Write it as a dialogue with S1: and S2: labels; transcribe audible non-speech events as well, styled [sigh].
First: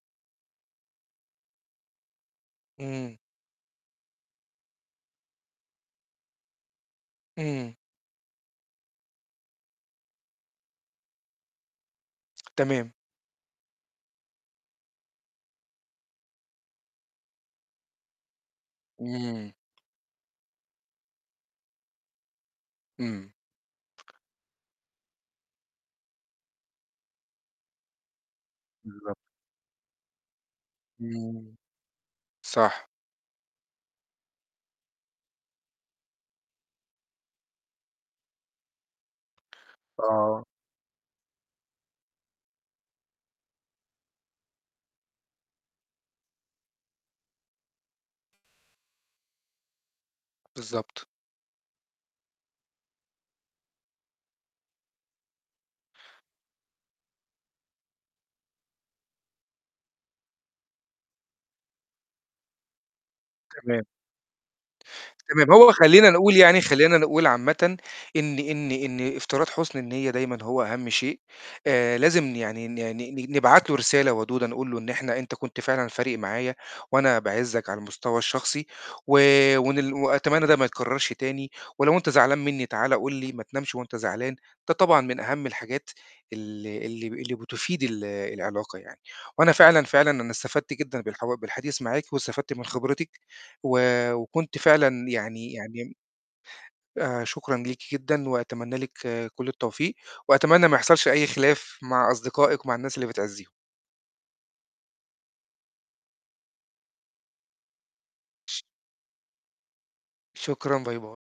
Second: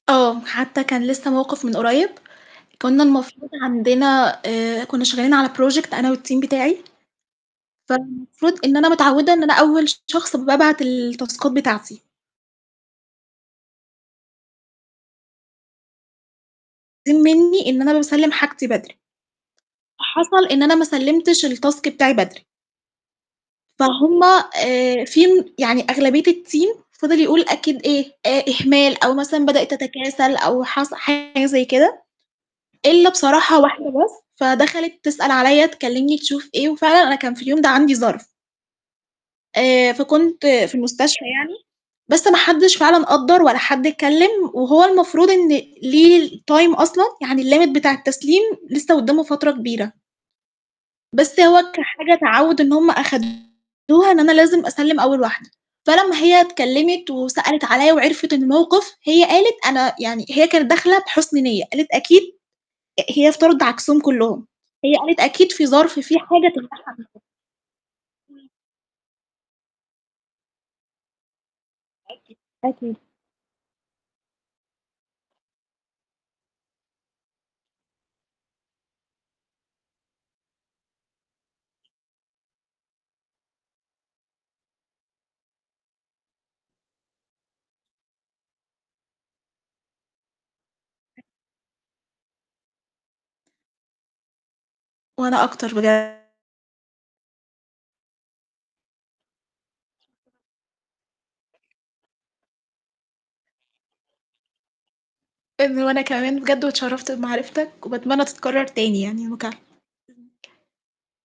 S1: آه، حتّى كان لسّه موقِف من قريّب، كُنّا
S2: إمم.
S1: المفروض عندنا آآ، كُنّا شغّالين على project أنا والteam بتاعي،
S2: إمم.
S1: فالمفروض إن أنا متعوِّدة إن أنا أول شخص بابعت التاسكات بتاعتي.
S2: تمام.
S1: [unintelligible] منّي إن أنا باسلِّم حاجتي بدري،
S2: إمم.
S1: فحصل إن أنا ما سلِّمتش الtask بتاعي بدري.
S2: إمم.
S1: فهُم آآ في يعني أغلبية الteam فِضِل يقول أكيد إيه، آآ، إهمال أو
S2: بالضبط.
S1: مثلًا بدأت تتكاسل أو حصل حاجة
S2: إمم.
S1: زي كده،
S2: صح.
S1: إلَّا بصراحة واحدة بس، فدَخَلِت تسأل عليَّ تكلِّمني تشوف إيه وفعلًا أنا كان في اليوم ده عندي ظَرْف. آآ،
S2: آه.
S1: فكنت في المستشفى يعني، بس ما حدّش فعلًا قدَّر ولا حد اتكلِّم وهو المفروض إن ليه الtime أصلًا، يعني الlimit بتاع التسليم لسّه قُدّامه فترة كبيرة.
S2: بالضبط.
S1: بس هو كحاجة تعوِّد إن هُم آخَدوها إن أنا لازم أسلِّم أول واحدة، فلمّا هي اتكلِّمت وسألت عليَّ وعِرفِت الموقِف، هي قالت أنا يعني هي كانت داخلة بحُسن نِيَّة، قالت أكيد آآ، هي افتَرضِت
S2: تمام.
S1: عكسهم كُلّهم، هي قالت
S2: تمام،
S1: أكيد في
S2: هو
S1: ظَرف،
S2: خلّينا
S1: في
S2: نقول
S1: حاجة
S2: يعني
S1: تمنعها
S2: خلّينا
S1: من [unintelligible]
S2: نقول عامةً إن
S1: امم.
S2: إن إن افتراض حُسن النيّة دايمًا هو أهَم شيء، آآ، لازم
S1: أكيد،
S2: يعني ن ن
S1: أكيد.
S2: ن نبعت له رسالة ودودة نقول له إن إحنا أنت كنت فعلًا فارق معايا وأنا باعِزَّك على المستوى الشخصي و وإن ل وأتمنّى ده ما يتكرَّرش تاني، ولو أنت زعلان منّي تعالَ قُل لي، ما تنامش وأنت زعلان، ده طبعًا من أهَم الحاجات اللي اللي ب اللي بتفيد ال العلاقة يعني، وأنا فعلًا، فعلًا أنا استفدت جدًا بالحوا بالحديث معاكِ واستفدت من خبرتِك و وكنت فعلًا
S1: وأنا
S2: يعني
S1: أكتر
S2: يعني م
S1: بجد.
S2: آآ شكرًا ليكِ جدًا، وأتمنّى لِك كُلّ التوفيق، وأتمنّى ما يحصلش أي خلاف مع أصدقائِك، ومع الناس اللي بتعزّيهم.
S1: [unintelligible] وأنا كمان بجد، واتشرفت بمعرفتك وباتمنى تتكرَّر تاني يعني المكالمة.
S2: شكرًا، باي، باي.